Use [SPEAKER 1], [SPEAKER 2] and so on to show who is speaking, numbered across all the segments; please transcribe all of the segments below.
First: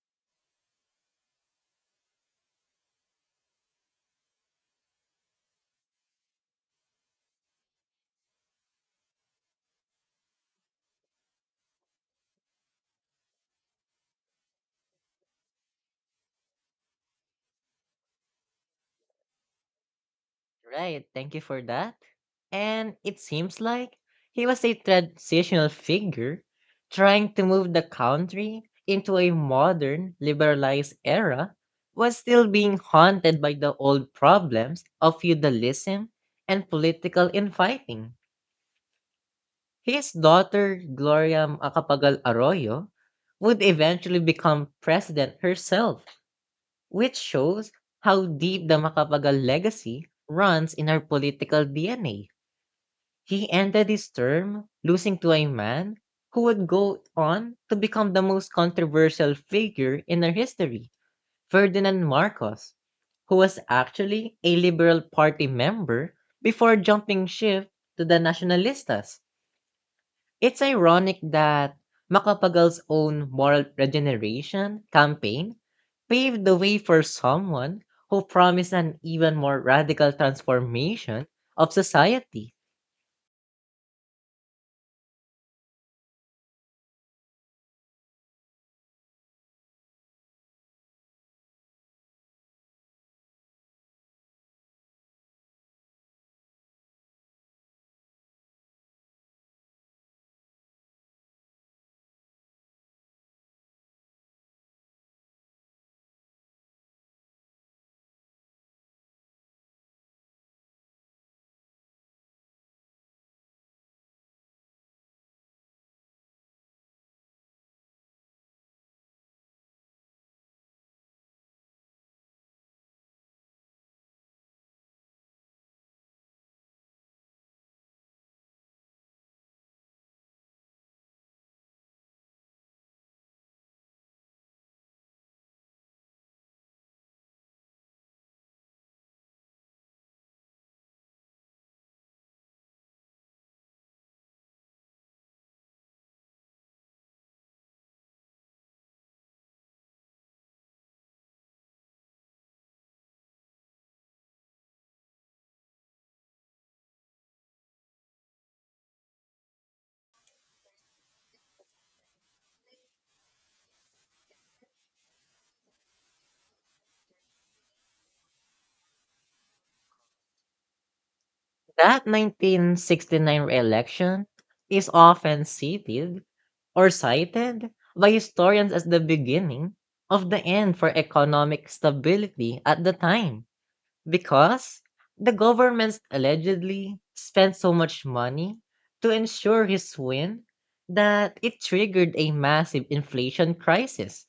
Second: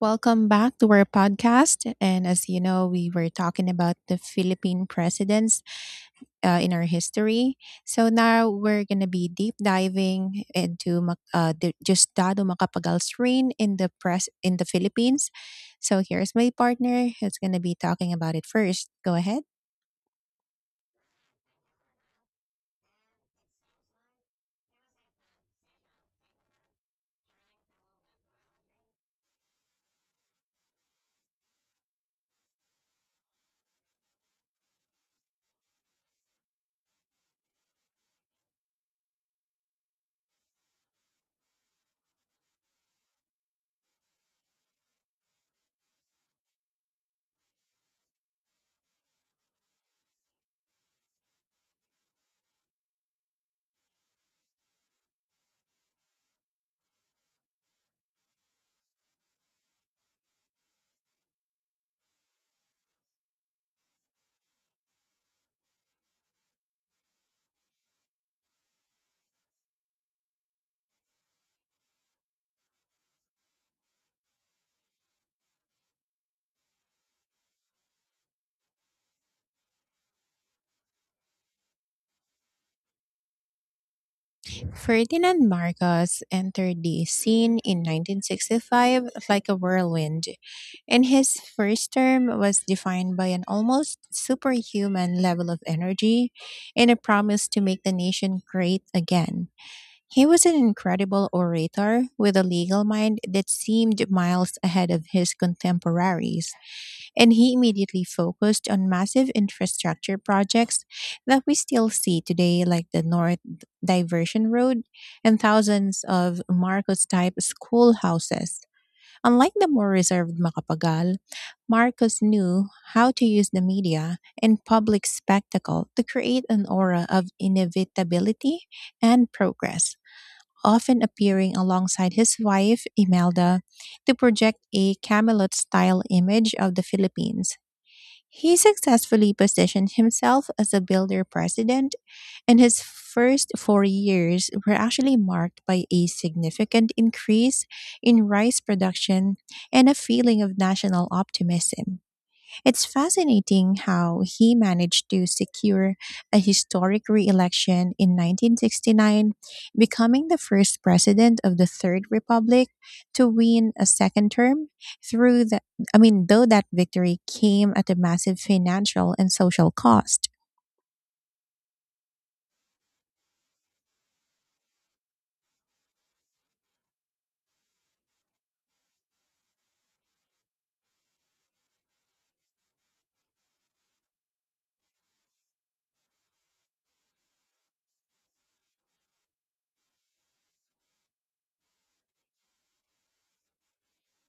[SPEAKER 1] Welcome back to our podcast. And as you know, we were talking about the Philippine presidents in our history. So now we're going to be deep diving into the Justado Macapagal's reign in the press in the Philippines. So here's my partner who's going to be talking about it first. Go ahead.
[SPEAKER 2] Right, thank you for that. And it seems like he was a transitional figure trying to move the country into a modern, liberalized era while still being haunted by the old problems of feudalism and political infighting. His daughter, Gloria Macapagal Arroyo, would eventually become president herself, which shows how deep the Macapagal legacy runs in our political DNA. He ended his term, losing to a man who would go on to become the most controversial figure in our history, Ferdinand Marcos, who was actually a Liberal Party member before jumping ship to the Nacionalistas. It's ironic that Macapagal's own moral regeneration campaign paved the way for someone who promised an even more radical transformation of society.
[SPEAKER 1] Ferdinand Marcos entered the scene in 1965 like a whirlwind, and his first term was defined by an almost superhuman level of energy and a promise to make the nation great again. He was an incredible orator with a legal mind that seemed miles ahead of his contemporaries, and he immediately focused on massive infrastructure projects that we still see today, like the North Diversion Road and thousands of Marcos type schoolhouses. Unlike the more reserved Makapagal, Marcos knew how to use the media and public spectacle to create an aura of inevitability and progress, often appearing alongside his wife, Imelda, to project a Camelot style image of the Philippines. He successfully positioned himself as a builder president, and his first 4 years were actually marked by a significant increase in rice production and a feeling of national optimism. It's fascinating how he managed to secure a historic re-election in 1969, becoming the first president of the Third Republic to win a second term through the I mean, though that victory came at a massive financial and social cost.
[SPEAKER 2] That 1969 re-election is often cited by historians as the beginning of the end for economic stability at the time, because the government allegedly spent so much money to ensure his win that it triggered a massive inflation crisis.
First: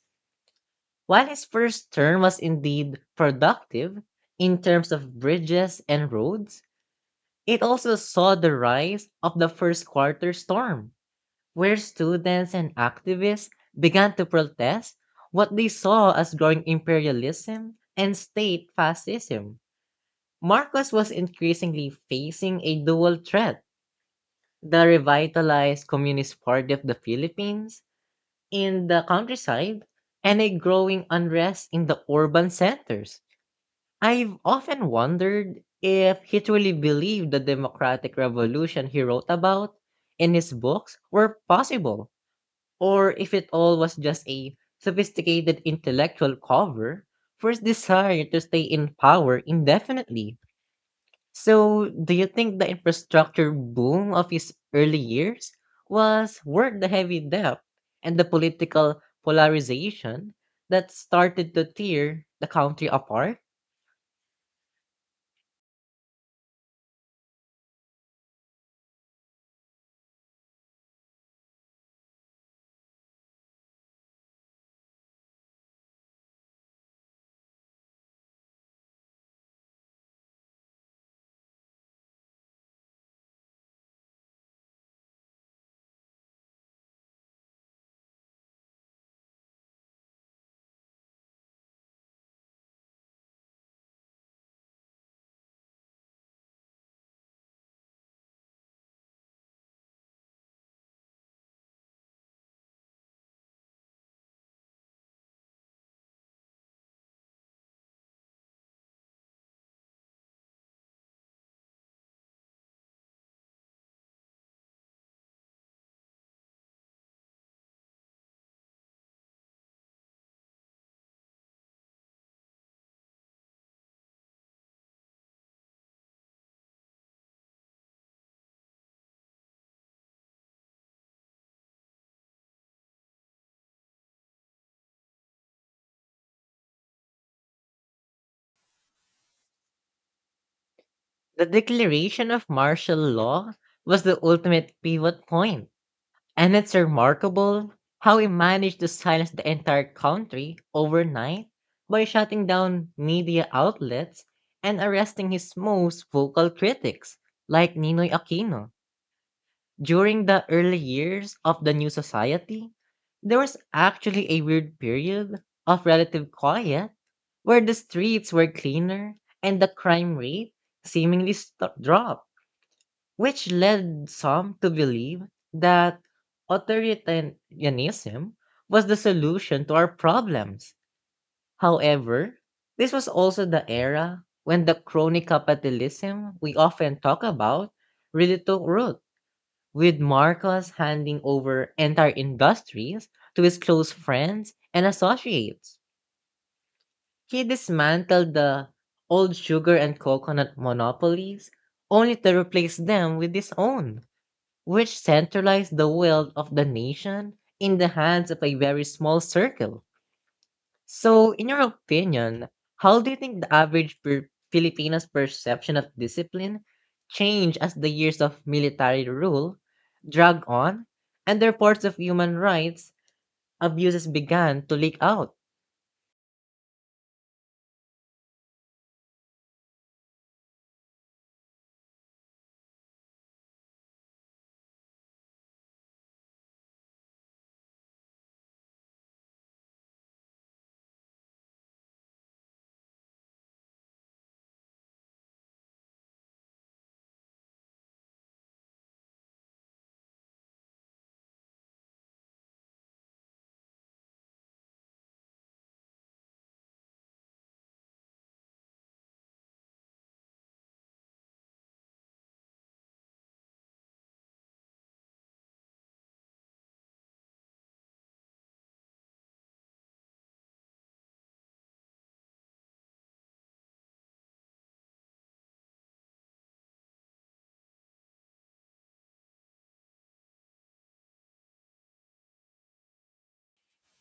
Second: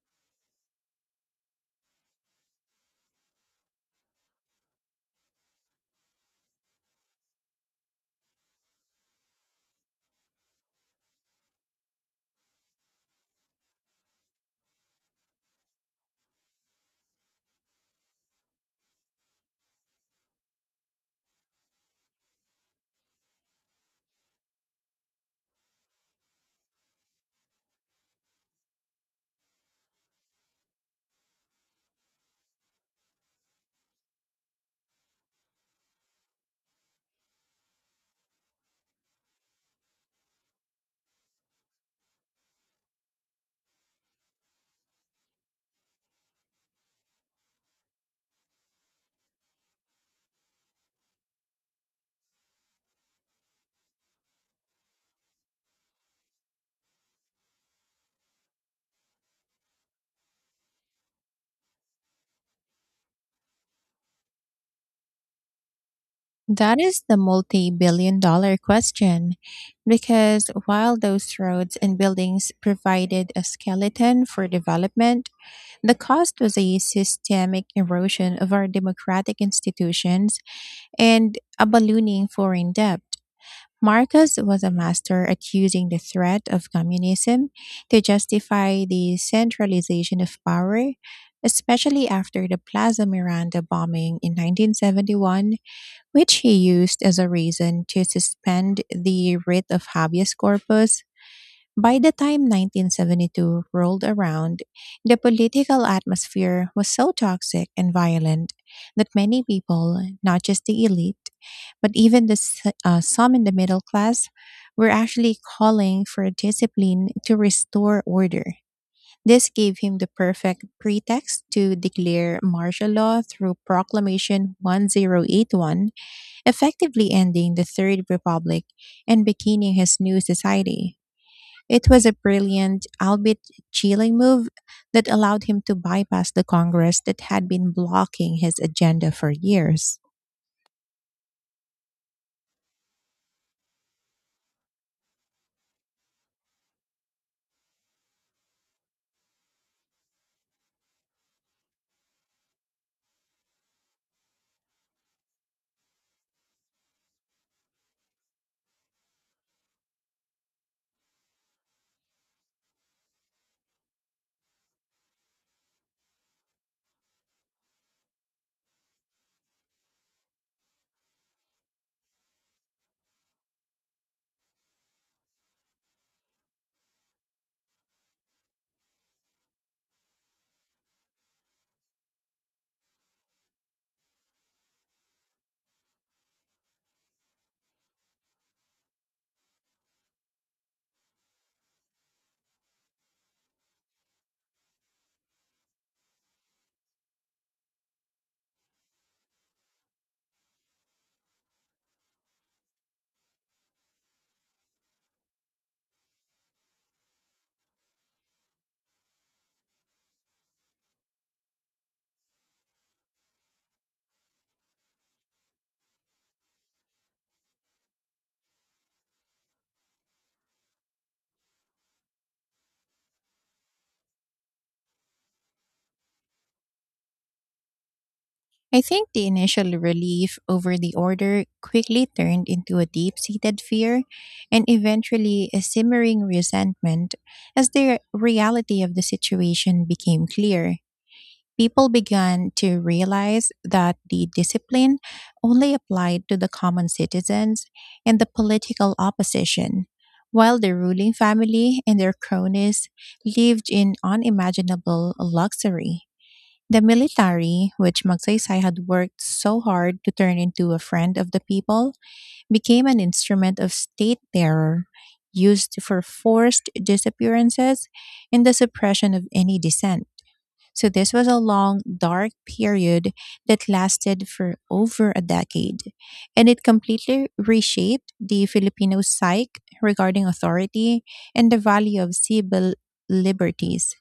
[SPEAKER 2] While his first term was indeed productive in terms of bridges and roads, it also saw the rise of the first quarter storm, where students and activists began to protest what they saw as growing imperialism and state fascism. Marcos was increasingly facing a dual threat: the revitalized Communist Party of the Philippines in the countryside and a growing unrest in the urban centers. I've often wondered if he truly believed the democratic revolution he wrote about in his books were possible, or if it all was just a sophisticated intellectual cover for his desire to stay in power indefinitely. So, do you think the infrastructure boom of his early years was worth the heavy debt and the political polarization that started to tear the country apart?
[SPEAKER 1] That is the multi-billion dollar question, because while those roads and buildings provided a skeleton for development, the cost was a systemic erosion of our democratic institutions and a ballooning foreign debt. Marcos was a master at using the threat of communism to justify the centralization of power, especially after the Plaza Miranda bombing in 1971, which he used as a reason to suspend the writ of habeas corpus. By the time 1972 rolled around, the political atmosphere was so toxic and violent that many people, not just the elite, but even some in the middle class, were actually calling for discipline to restore order. This gave him the perfect pretext to declare martial law through Proclamation 1081, effectively ending the Third Republic and beginning his new society. It was a brilliant, albeit chilling, move that allowed him to bypass the Congress that had been blocking his agenda for years.
[SPEAKER 2] The declaration of martial law was the ultimate pivot point, and it's remarkable how he managed to silence the entire country overnight by shutting down media outlets and arresting his most vocal critics, like Ninoy Aquino. During the early years of the new society, there was actually a weird period of relative quiet where the streets were cleaner and the crime rate seemingly dropped, which led some to believe that authoritarianism was the solution to our problems. However, this was also the era when the crony capitalism we often talk about really took root, with Marcos handing over entire industries to his close friends and associates. He dismantled the old sugar and coconut monopolies only to replace them with his own, which centralized the will of the nation in the hands of a very small circle. So, in your opinion, how do you think the average Filipino's perception of discipline changed as the years of military rule drag on and the reports of human rights abuses began to leak out?
[SPEAKER 1] I think the initial relief over the order quickly turned into a deep seated fear and eventually a simmering resentment as the reality of the situation became clear. People began to realize that the discipline only applied to the common citizens and the political opposition, while the ruling family and their cronies lived in unimaginable luxury. The military, which Magsaysay had worked so hard to turn into a friend of the people, became an instrument of state terror used for forced disappearances and the suppression of any dissent. So this was a long, dark period that lasted for over a decade, and it completely reshaped the Filipino psyche regarding authority and the value of civil liberties.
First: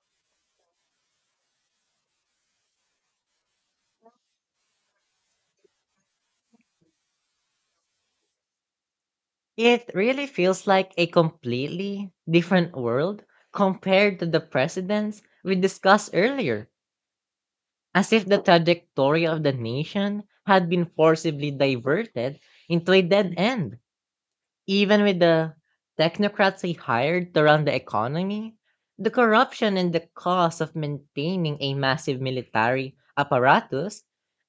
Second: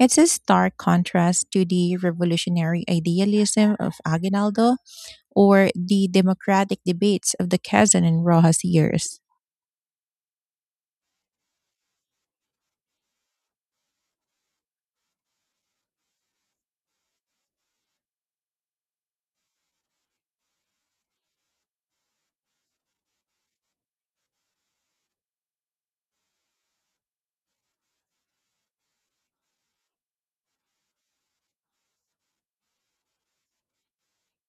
[SPEAKER 1] It's a stark contrast to the revolutionary idealism of Aguinaldo or the democratic debates of the Quezon and Rojas years.
[SPEAKER 2] It really feels like a completely different world compared to the precedents we discussed earlier, as if the trajectory of the nation had been forcibly diverted into a dead end. Even with the technocrats they hired to run the economy, the corruption and the cost of maintaining a massive military apparatus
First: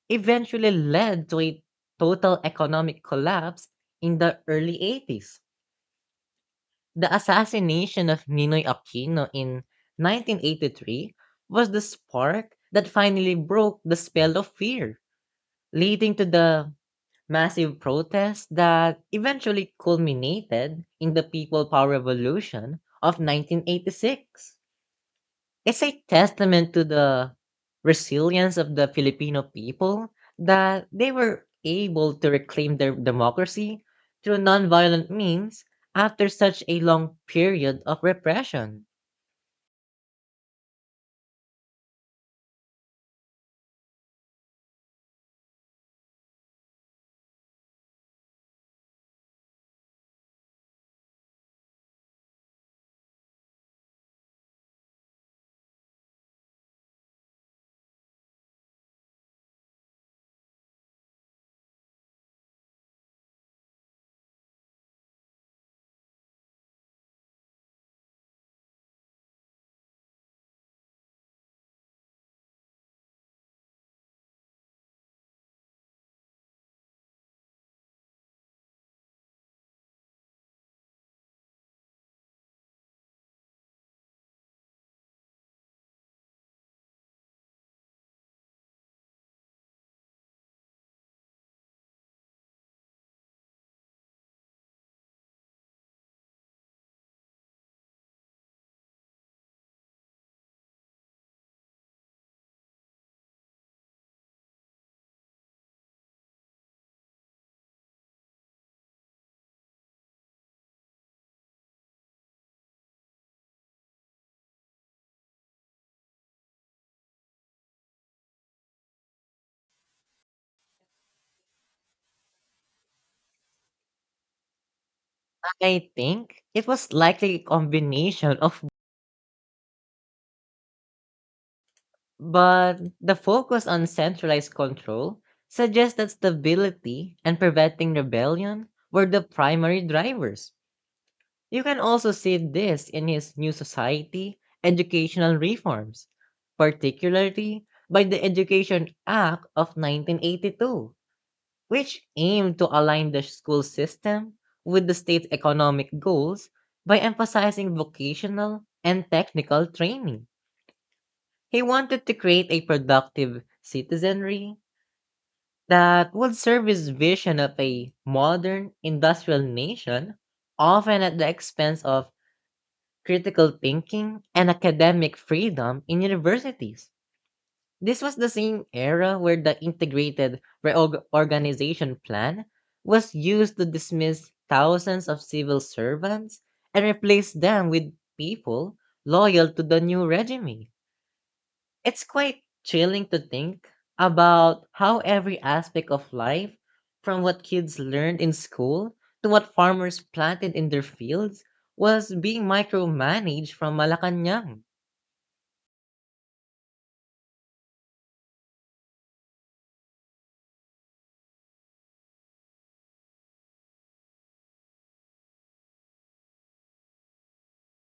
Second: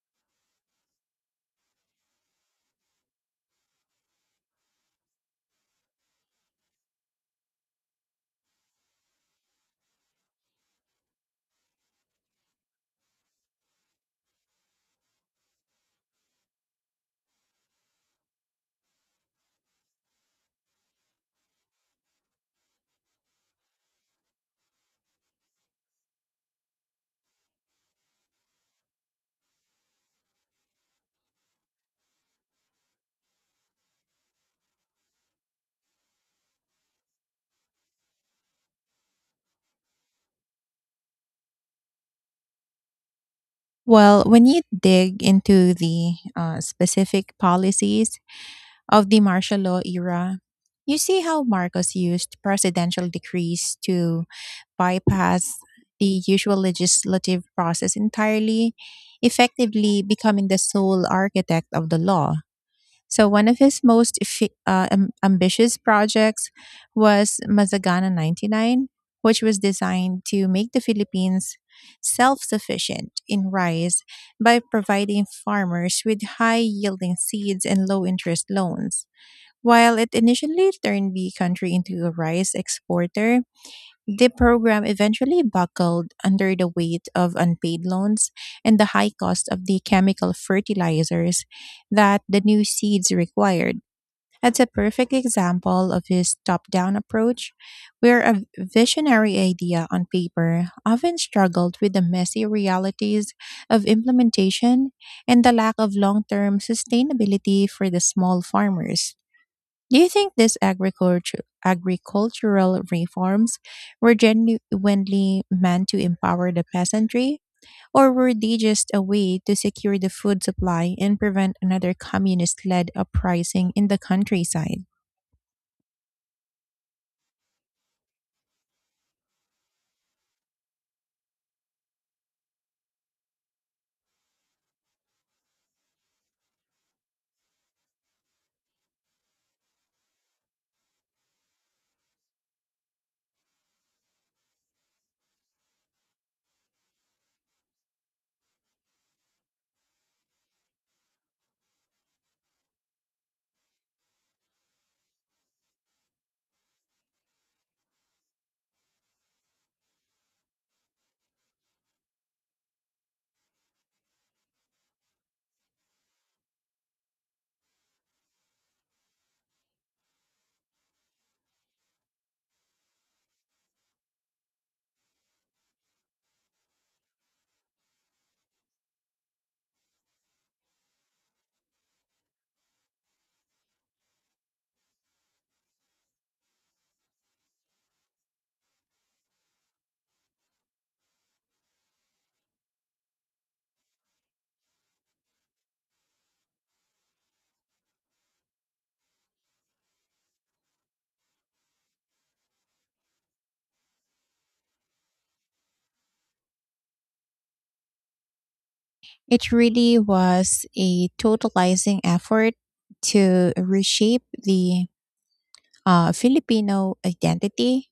[SPEAKER 2] eventually led to a total economic collapse in the early 80s. The assassination of Ninoy Aquino in 1983 was the spark that finally broke the spell of fear, leading to the massive protests that eventually culminated in the People Power Revolution of 1986. It's a testament to the resilience of the Filipino people that they were able to reclaim their democracy through nonviolent means after such a long period of repression.
[SPEAKER 1] Well, when you dig into the specific policies of the martial law era, you see how Marcos used presidential decrees to bypass the usual legislative process entirely, effectively becoming the sole architect of the law. So, one of his most ambitious projects was Mazagana 99, which was designed to make the Philippines self sufficient in rice by providing farmers with high yielding seeds and low interest loans. While it initially turned the country into a rice exporter, the program eventually buckled under the weight of unpaid loans and the high cost of the chemical fertilizers that the new seeds required. It's a perfect example of his top down approach, where a visionary idea on paper often struggled with the messy realities of implementation and the lack of long term sustainability for the small farmers. Do you think these agricultural reforms were genuinely meant to empower the peasantry, or were they just a way to secure the food supply and prevent another communist led uprising in the countryside?
[SPEAKER 2] I think it was likely a combination of. But the focus on centralized control suggests that stability and preventing rebellion were the primary drivers. You can also see this in his New Society educational reforms, particularly by the Education Act of 1982, which aimed to align the school system with the state's economic goals by emphasizing vocational and technical training. He wanted to create a productive citizenry that would serve his vision of a modern industrial nation, often at the expense of critical thinking and academic freedom in universities. This was the same era where the integrated reorganization plan was used to dismiss thousands of civil servants and replace them with people loyal to the new regime. It's quite chilling to think about how every aspect of life, from what kids learned in school to what farmers planted in their fields, was being micromanaged from Malacanang.
[SPEAKER 1] It really was a totalizing effort to reshape the Filipino identity,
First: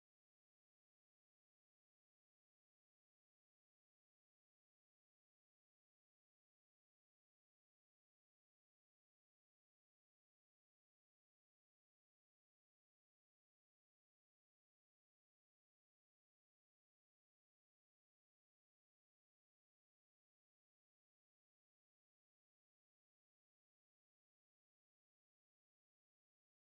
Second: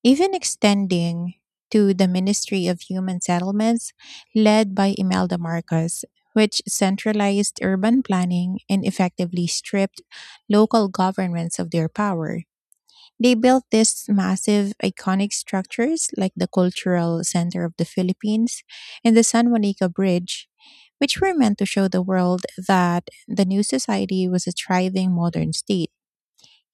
[SPEAKER 1] even extending to the Ministry of Human Settlements, led by Imelda Marcos, which centralized urban planning and effectively stripped local governments of their power. They built these massive iconic structures like the Cultural Center of the Philippines and the San Juanico Bridge, which were meant to show the world that the new society was a thriving modern state.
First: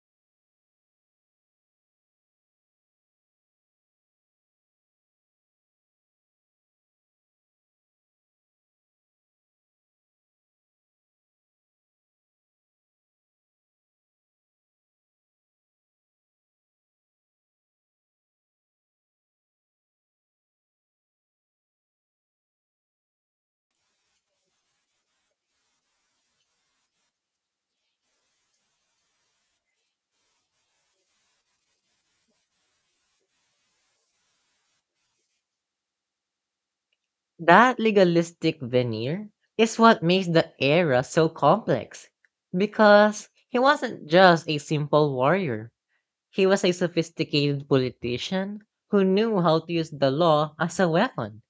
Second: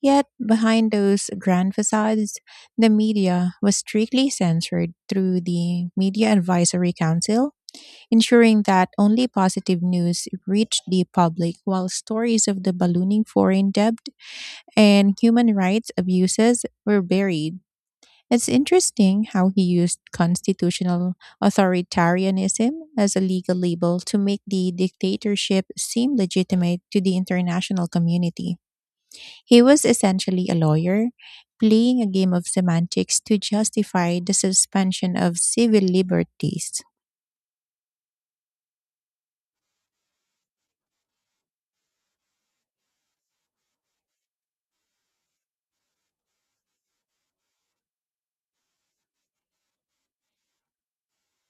[SPEAKER 1] Yet, behind those grand facades, the media was strictly censored through the Media Advisory Council, ensuring that only positive news reached the public, while stories of the ballooning foreign debt and human rights abuses were buried. It's interesting how he used constitutional authoritarianism as a legal label to make the dictatorship seem legitimate to the international community. He was essentially a lawyer, playing a game of semantics to justify the suspension of civil liberties.
[SPEAKER 2] That legalistic veneer is what makes the era so complex, because he wasn't just a simple warrior. He was a sophisticated politician who knew how to use the law as a weapon.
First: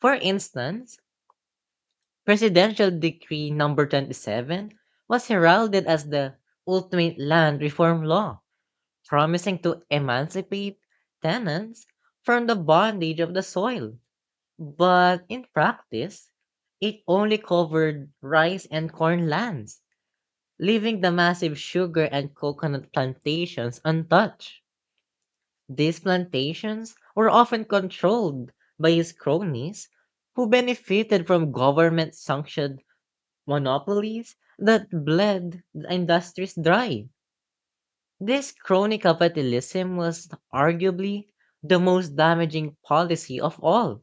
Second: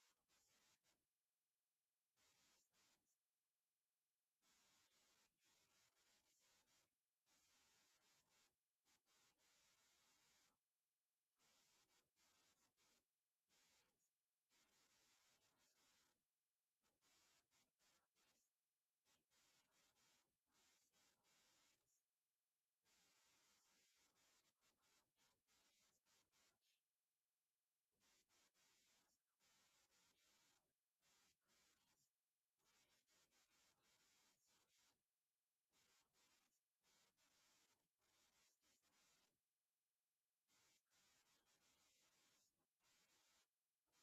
[SPEAKER 2] For instance, Presidential Decree number 27 was heralded as the ultimate land reform law, promising to emancipate tenants from the bondage of the soil. But in practice, it only covered rice and corn lands, leaving the massive sugar and coconut plantations untouched. These plantations were often controlled by his cronies, who benefited from government sanctioned monopolies that bled the industries dry. This crony capitalism was arguably the most damaging policy of all,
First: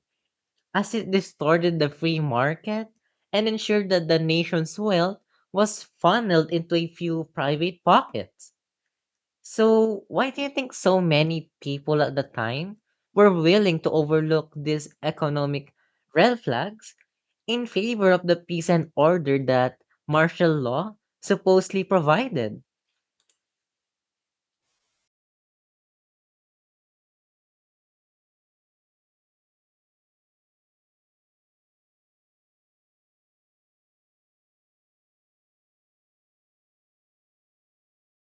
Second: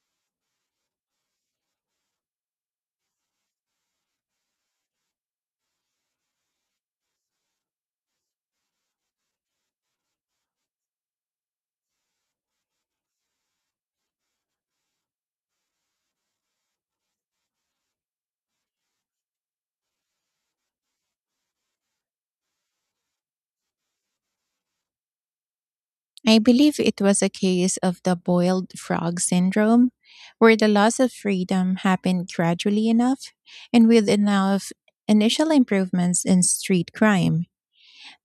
[SPEAKER 2] as it distorted the free market and ensured that the nation's wealth was funneled into a few private pockets. So, why do you think so many people at the time were willing to overlook these economic red flags in favor of the peace and order that martial law supposedly provided?
[SPEAKER 1] I believe it was a case of the boiled frog syndrome, where the loss of freedom happened gradually enough and with enough initial improvements in street crime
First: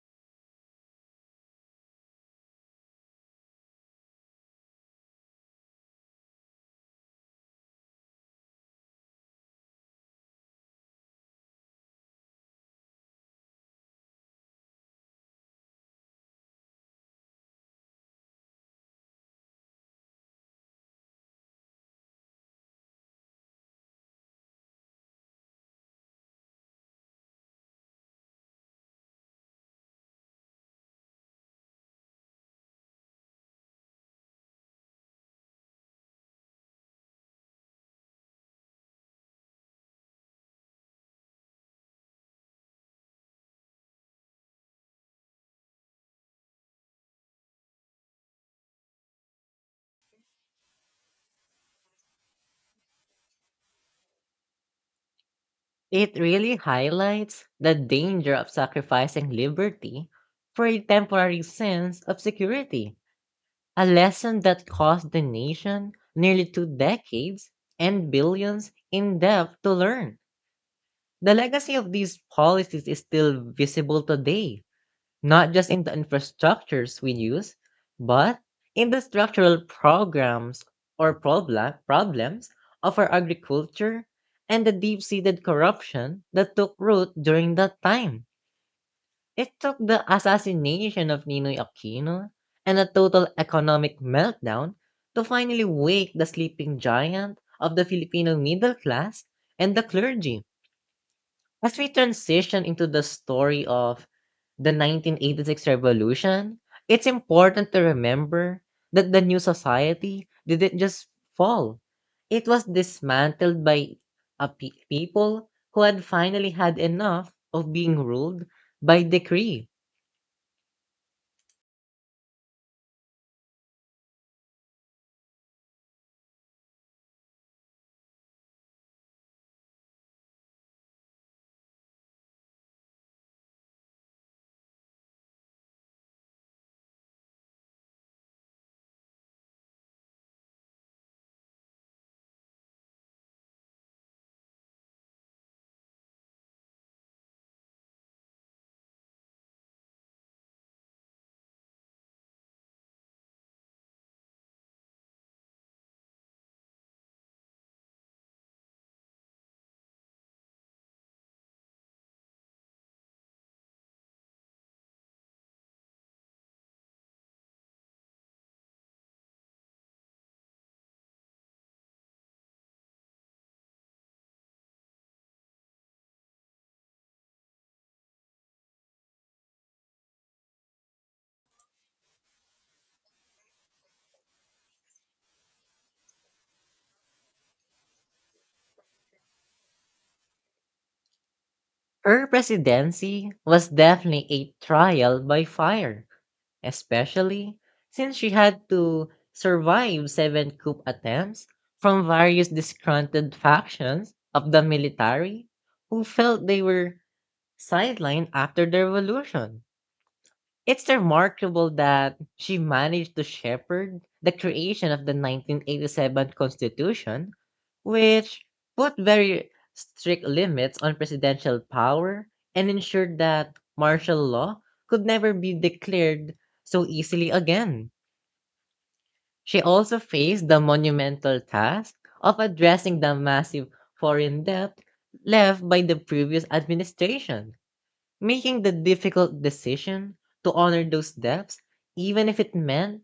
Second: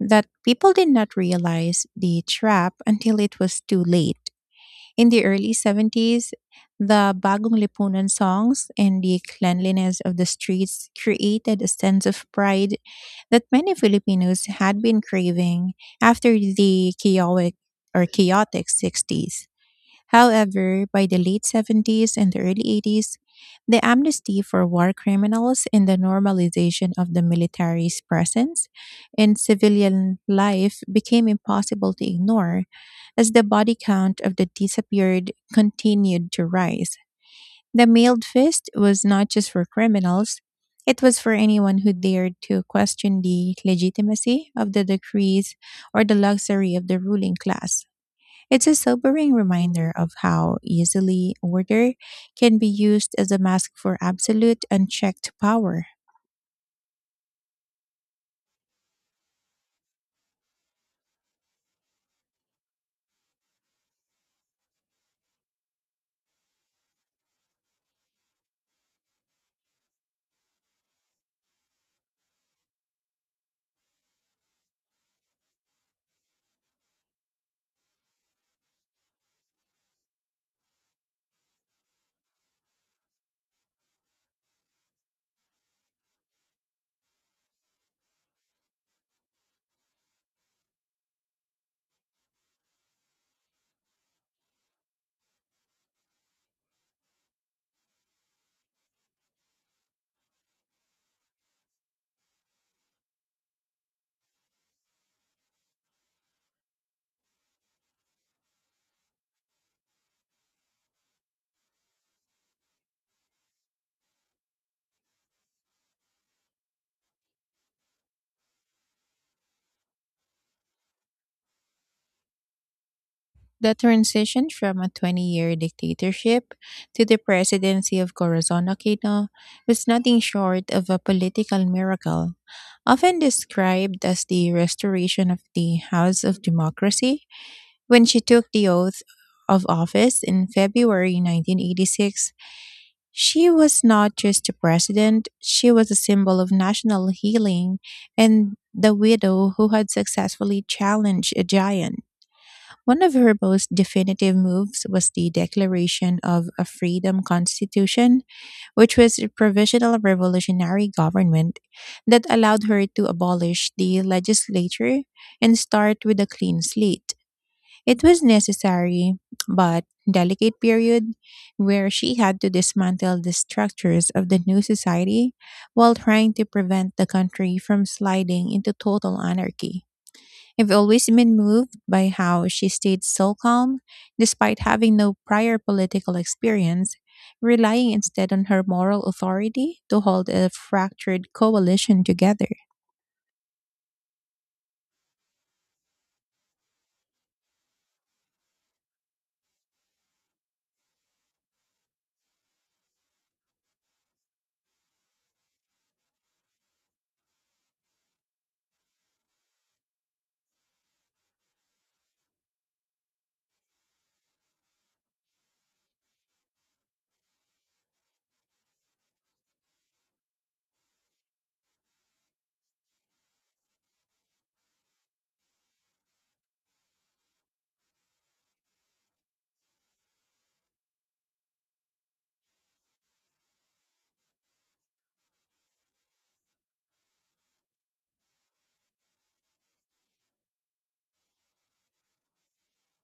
[SPEAKER 1] that people did not realize the trap until it was too late. In the early 70s, the Bagong Lipunan songs and the cleanliness of the streets created a sense of pride that many Filipinos had been craving after the chaotic 60s. However, by the late 70s and the early 80s, the amnesty for war criminals and the normalization of the military's presence in civilian life became impossible to ignore as the body count of the disappeared continued to rise. The mailed fist was not just for criminals, it was for anyone who dared to question the legitimacy of the decrees or the luxury of the ruling class. It's a sobering reminder of how easily order can be used as a mask for absolute unchecked power.
[SPEAKER 2] It really highlights the danger of sacrificing liberty for a temporary sense of security, a lesson that cost the nation nearly 2 decades and billions in debt to learn. The legacy of these policies is still visible today, not just in the infrastructures we use, but in the structural programs or problems of our agriculture and the deep seated corruption that took root during that time. It took the assassination of Ninoy Aquino and a total economic meltdown to finally wake the sleeping giant of the Filipino middle class and the clergy. As we transition into the story of the 1986 revolution, it's important to remember that the new society didn't just fall. It was dismantled by people who had finally had enough of being ruled by decree.
[SPEAKER 1] The transition from a 20-year year dictatorship to the presidency of Corazon Aquino was nothing short of a political miracle. Often described as the restoration of the House of Democracy, when she took the oath of office in February 1986, she was not just a president, she was a symbol of national healing and the widow who had successfully challenged a giant. One of her most definitive moves was the declaration of a freedom constitution, which was a provisional revolutionary government that allowed her to abolish the legislature and start with a clean slate. It was necessary but delicate period, where she had to dismantle the structures of the new society while trying to prevent the country from sliding into total anarchy. I've always been moved by how she stayed so calm despite having no prior political experience, relying instead on her moral authority to hold a fractured coalition
[SPEAKER 2] Her
[SPEAKER 1] together.
[SPEAKER 2] presidency was definitely a trial by fire, especially since she had to survive seven coup attempts from various disgruntled factions of the military who felt they were sidelined after the revolution. It's remarkable that she managed to shepherd the creation of the 1987 Constitution, which put very strict limits on presidential power and ensured that martial law could never be declared so easily again. She also faced the monumental task of addressing the massive foreign debt left by the previous administration, making the difficult decision to honor those debts, even if it meant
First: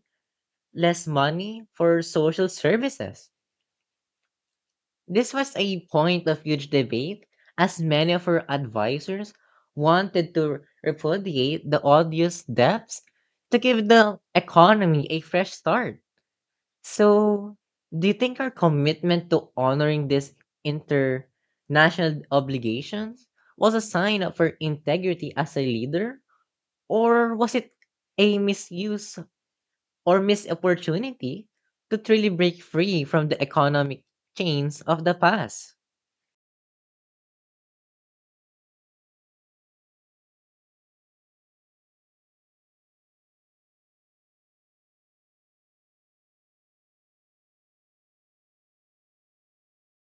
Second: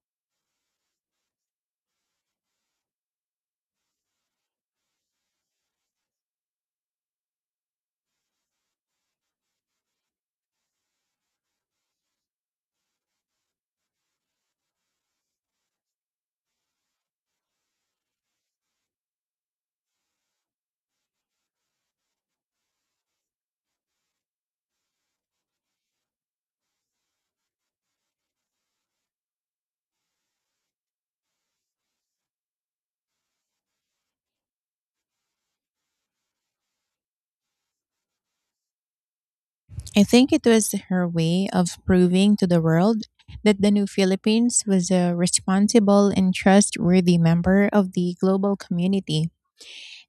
[SPEAKER 2] less money for social services. This was a point of huge debate, as many of her advisors wanted to repudiate the odious debts to give the economy a fresh start. So, do you think our commitment to honoring these international obligations was a sign of her integrity as a leader? Or was it a misuse or missed opportunity to truly break free from the economic chains of the past?
[SPEAKER 1] I think it was her way of proving to the world that the New Philippines was a responsible and trustworthy member of the global community.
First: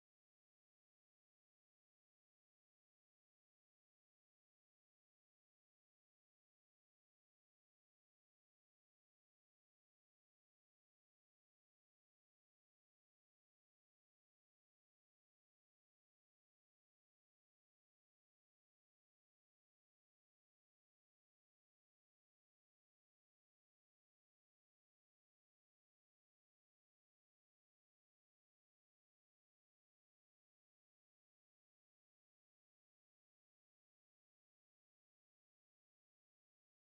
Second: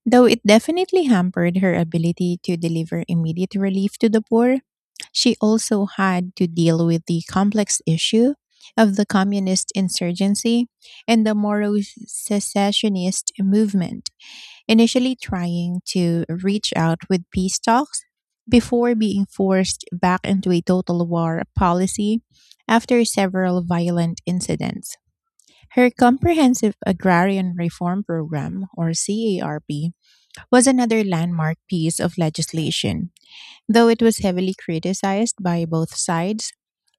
[SPEAKER 1] Though it definitely hampered her ability to deliver immediate relief to the poor, she also had to deal with the complex issue of the communist insurgency and the Moro secessionist movement, initially trying to reach out with peace talks before being forced back into a total war policy after several violent incidents. Her Comprehensive Agrarian Reform Program, or CARP, was another landmark piece of legislation. Though it was heavily criticized by both sides,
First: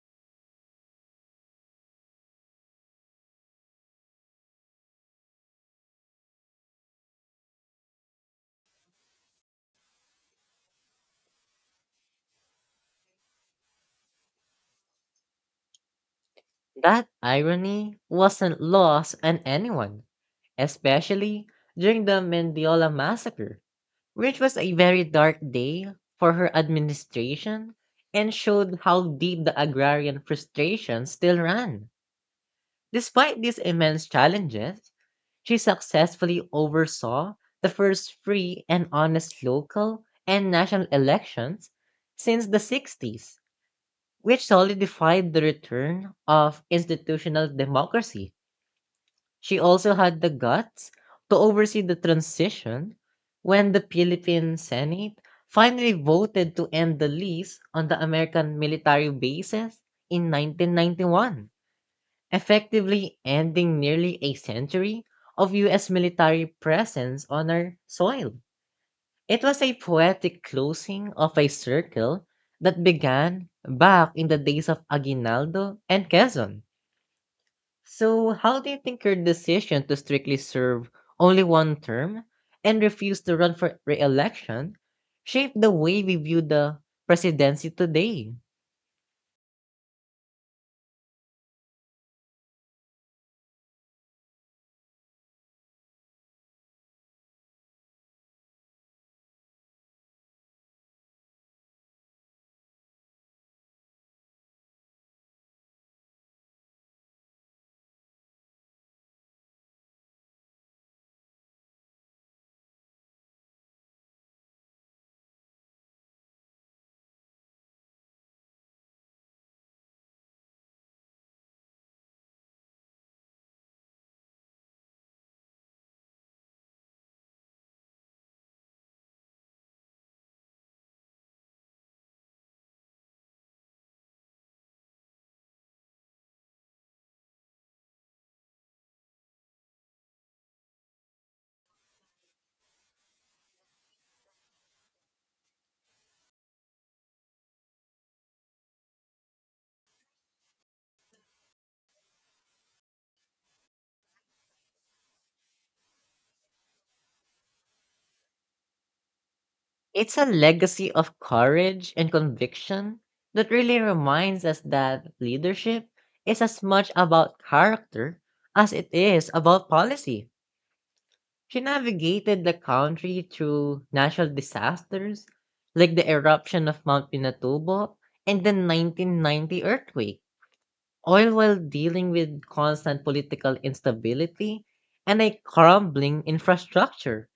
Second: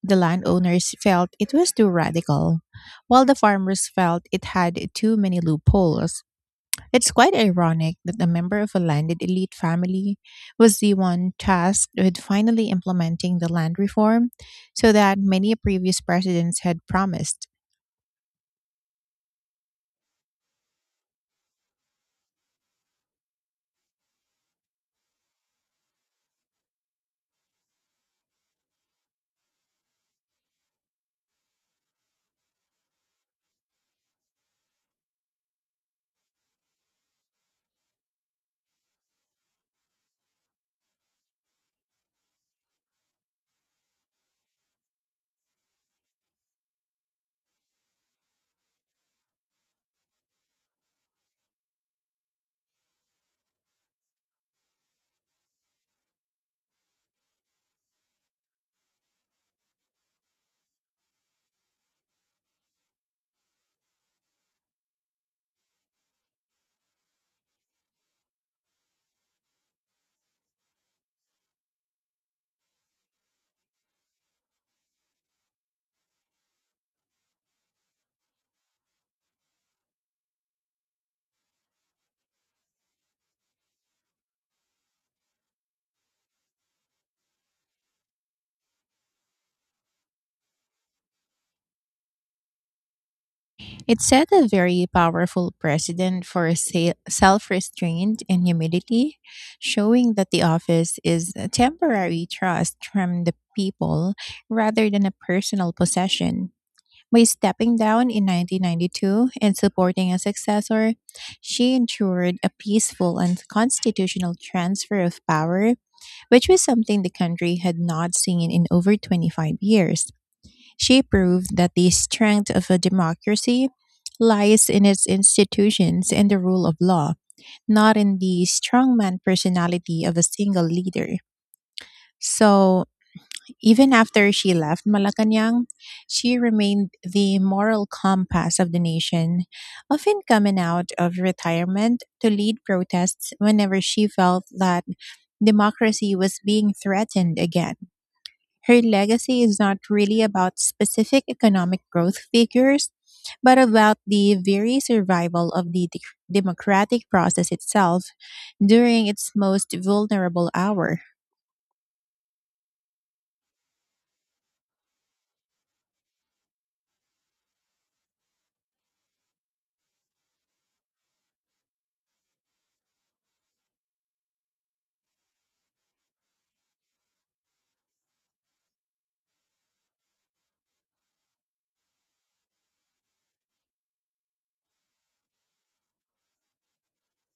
[SPEAKER 1] the landowners felt it was too radical, while the farmers felt it had too many loopholes. It's quite ironic that a member of a landed elite family was the one tasked with finally implementing the land reform so that many previous presidents had
[SPEAKER 2] That
[SPEAKER 1] promised.
[SPEAKER 2] irony wasn't lost on anyone, especially during the Mendiola massacre, which was a very dark day for her administration and showed how deep the agrarian frustration still ran. Despite these immense challenges, she successfully oversaw the first free and honest local and national elections since the 60s, which solidified the return of institutional democracy. She also had the guts to oversee the transition when the Philippine Senate finally voted to end the lease on the American military bases in 1991, effectively ending nearly a century of US military presence on our soil. It was a poetic closing of a circle that began back in the days of Aguinaldo and Quezon. So, how do you think your decision to strictly serve only one term and refuse to run for re election shaped the way we view the presidency today?
[SPEAKER 1] It set a very powerful precedent for self restraint and humility, showing that the office is a temporary trust from the people rather than a personal possession. By stepping down in 1992 and supporting a successor, she ensured a peaceful and constitutional transfer of power, which was something the country had not seen in over 25 years. She proved that the strength of a democracy lies in its institutions and the rule of law, not in the strongman personality of a single leader. So, even after she left Malacanang, she remained the moral compass of the nation, often coming out of retirement to lead protests whenever she felt that democracy was being threatened again. Her legacy is not really about specific economic growth figures, but about the very survival of the democratic process itself during its most
[SPEAKER 2] It's a
[SPEAKER 1] vulnerable
[SPEAKER 2] legacy
[SPEAKER 1] hour.
[SPEAKER 2] of courage and conviction that really reminds us that leadership is as much about character as it is about policy. She navigated the country through natural disasters like the eruption of Mount Pinatubo and the 1990 earthquake, all while dealing with constant political instability and a crumbling infrastructure.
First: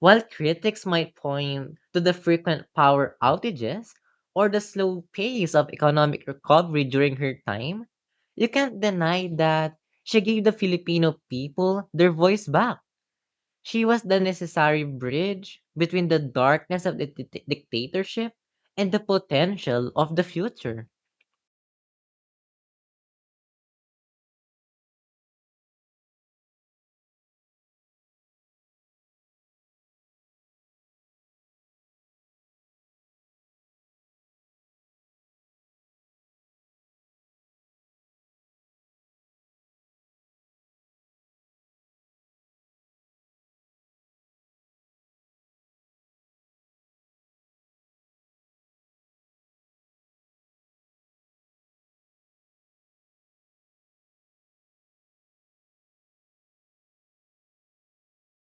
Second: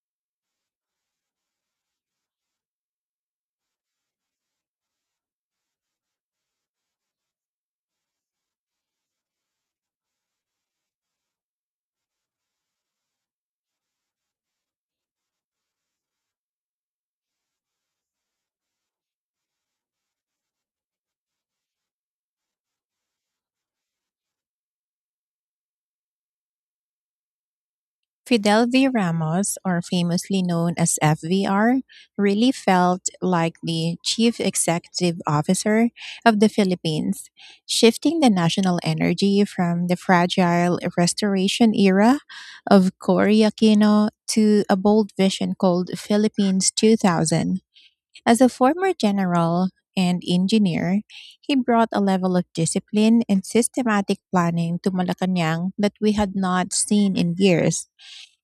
[SPEAKER 2] While critics might point to the frequent power outages or the slow pace of economic recovery during her time, you can't deny that she gave the Filipino people their voice back. She was the necessary bridge between the darkness of the dictatorship and the potential of the future.
[SPEAKER 1] Fidel V. Ramos, or famously known as FVR, really felt like the chief executive officer of the Philippines, shifting the national energy from the fragile restoration era of Cory Aquino to a bold vision called Philippines 2000. As a former general and engineer, he brought a level of discipline and systematic planning to Malacanang that we had not seen in years,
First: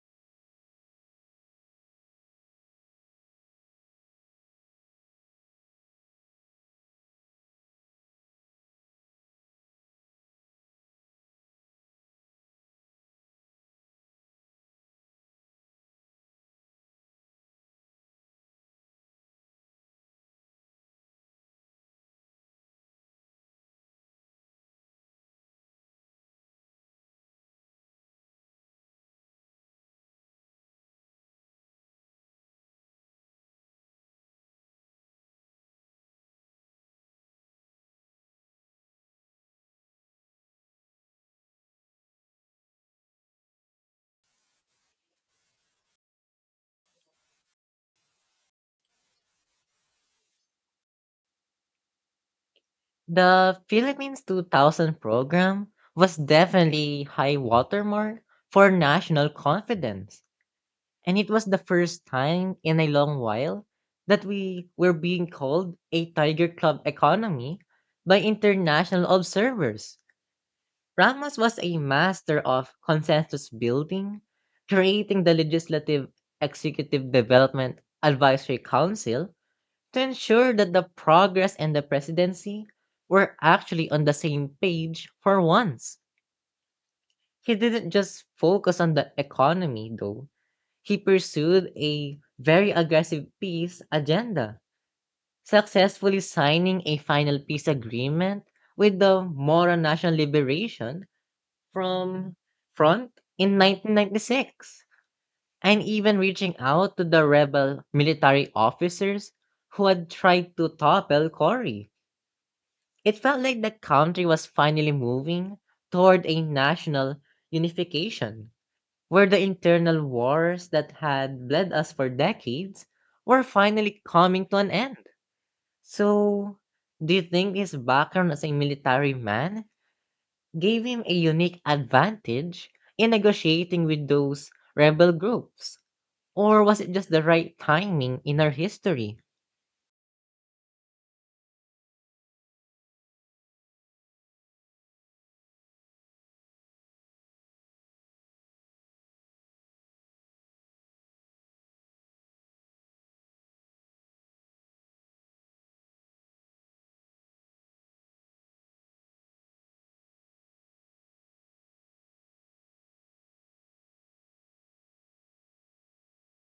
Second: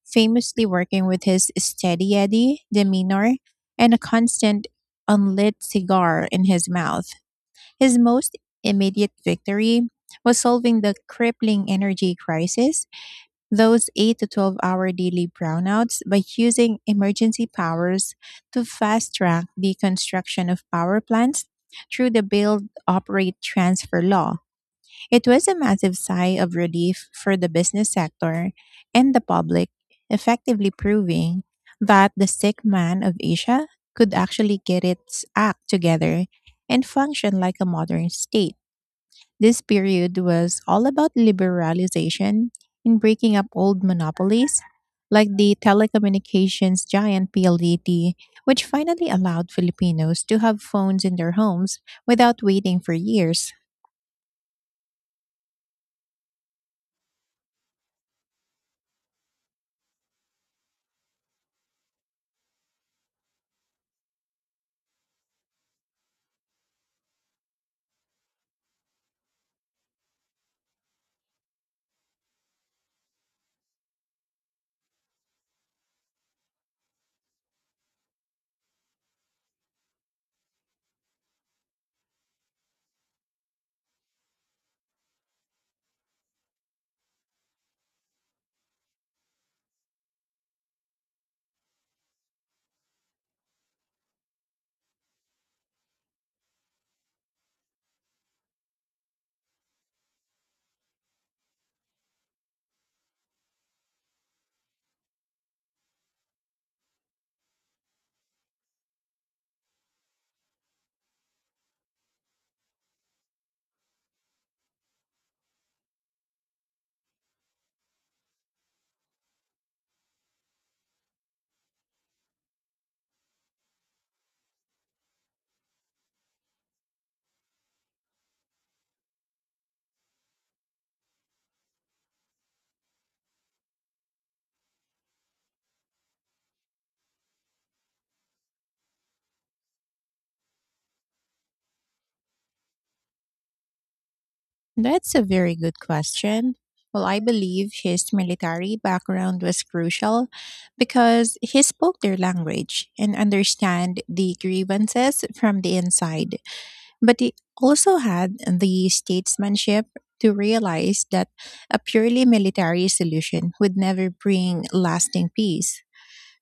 [SPEAKER 1] famously working with his steady Eddie demeanor and a constant unlit cigar in his mouth. His most immediate victory was solving the crippling energy crisis, those 8 to 12 hour daily brownouts, by using emergency powers to fast track the construction of power plants through the build, operate, transfer law. It was a massive sigh of relief for the business sector and the public, effectively proving that the sick man of Asia could actually get its act together and function like a modern state. This period was all about liberalization, in breaking up old monopolies like the telecommunications giant PLDT, which finally allowed Filipinos to have phones in their homes without waiting for years.
[SPEAKER 2] The Philippines 2000 program was definitely high watermark for national confidence. And it was the first time in a long while that we were being called a Tiger Club economy by international observers. Ramos was a master of consensus building, creating the Legislative Executive Development Advisory Council to ensure that the progress and the presidency were actually on the same page for once. He didn't just focus on the economy, though. He pursued a very aggressive peace agenda, successfully signing a final peace agreement with the Moro National Liberation from Front in 1996, and even reaching out to the rebel military officers who had tried to topple Cory. It felt like the country was finally moving toward a national unification, where the internal wars that had bled us for decades were finally coming to an end. So, do you think his background as a military man gave him a unique advantage in negotiating with those rebel groups, or was it just the right timing in our history?
[SPEAKER 1] That's a very good question. Well, I believe his military background was crucial because he spoke their language and understand the grievances from the inside. But he also had the statesmanship to realize that a purely military solution would never bring lasting peace.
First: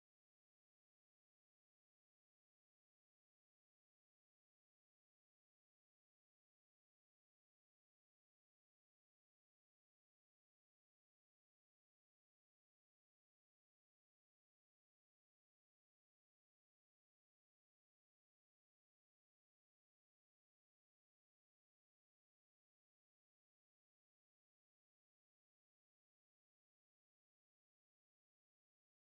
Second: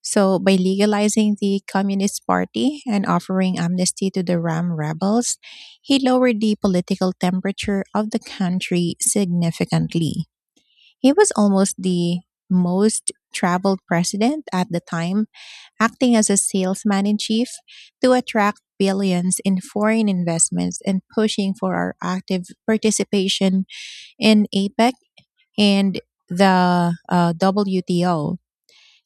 [SPEAKER 1] So, by legalizing the Communist Party and offering amnesty to the Ram rebels, he lowered the political temperature of the country significantly. He was almost the most traveled president at the time, acting as a salesman in chief to attract billions in foreign investments and pushing for our active participation in APEC and the WTO.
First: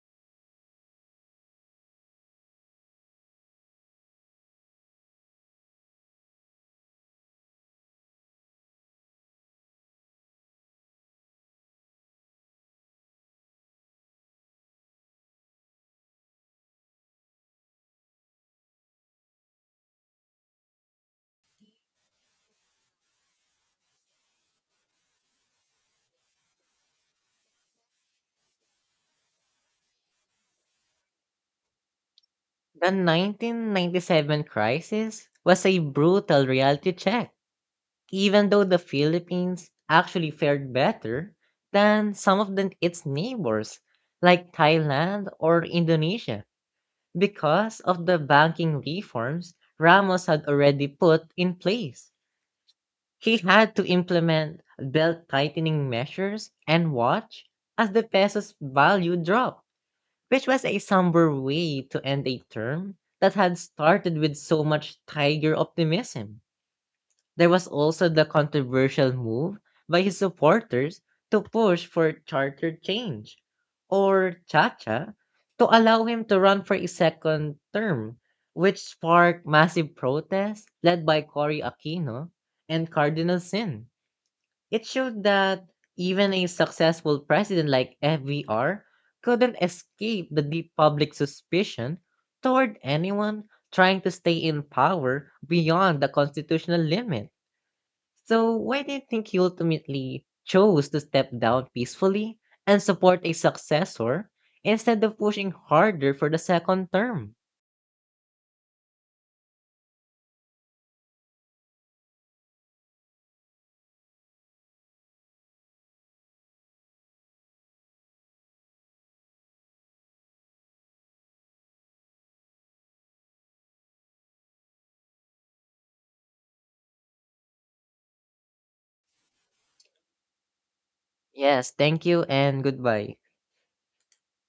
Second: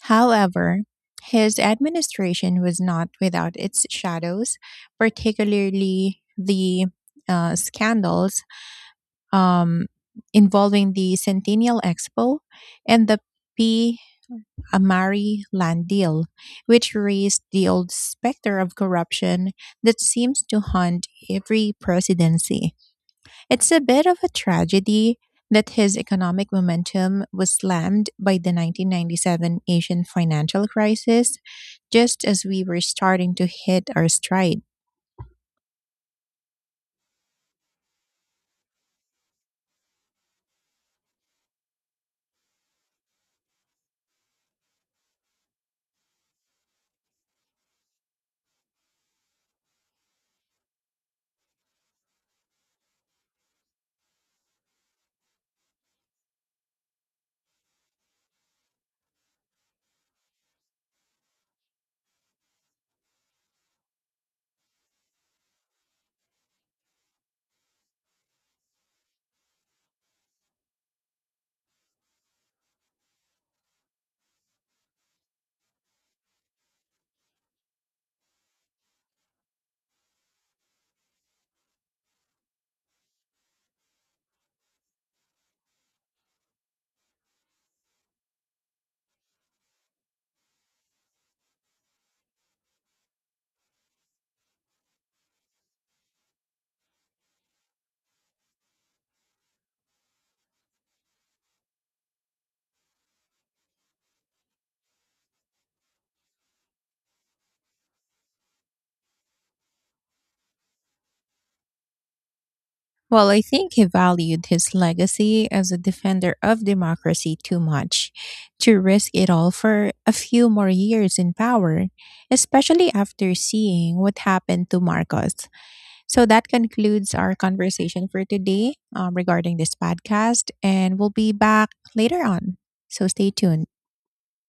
[SPEAKER 1] However, his administration was not without its shadows, particularly the scandals um, involving the Centennial Expo and the P. Amari land deal, which raised the old specter of corruption that seems to haunt every presidency. It's a bit of a tragedy that his economic momentum was slammed by the 1997 Asian financial crisis just as we were
[SPEAKER 2] The
[SPEAKER 1] starting to hit our
[SPEAKER 2] 1997
[SPEAKER 1] stride.
[SPEAKER 2] crisis was a brutal reality check, even though the Philippines actually fared better than some of its neighbors, like Thailand or Indonesia, because of the banking reforms Ramos had already put in place. He had to implement belt tightening measures and watch as the peso's value dropped, which was a somber way to end a term that had started with so much tiger optimism. There was also the controversial move by his supporters to push for charter change, or Chacha, to allow him to run for a second term, which sparked massive protests led by Cory Aquino and Cardinal Sin. It showed that even a successful president like FVR couldn't escape the deep public suspicion toward anyone trying to stay in power beyond the constitutional limit. So, why do you think he ultimately chose to step down peacefully and support a successor instead of pushing harder for the second term?
[SPEAKER 1] Well, I think he valued his legacy as a defender of democracy too much to risk it all for a few more years in power, especially after seeing what happened to Marcos. So that concludes our conversation for today regarding this podcast, and we'll be back
[SPEAKER 2] Yes, thank you
[SPEAKER 1] later on.
[SPEAKER 2] and
[SPEAKER 1] So
[SPEAKER 2] goodbye.
[SPEAKER 1] stay tuned.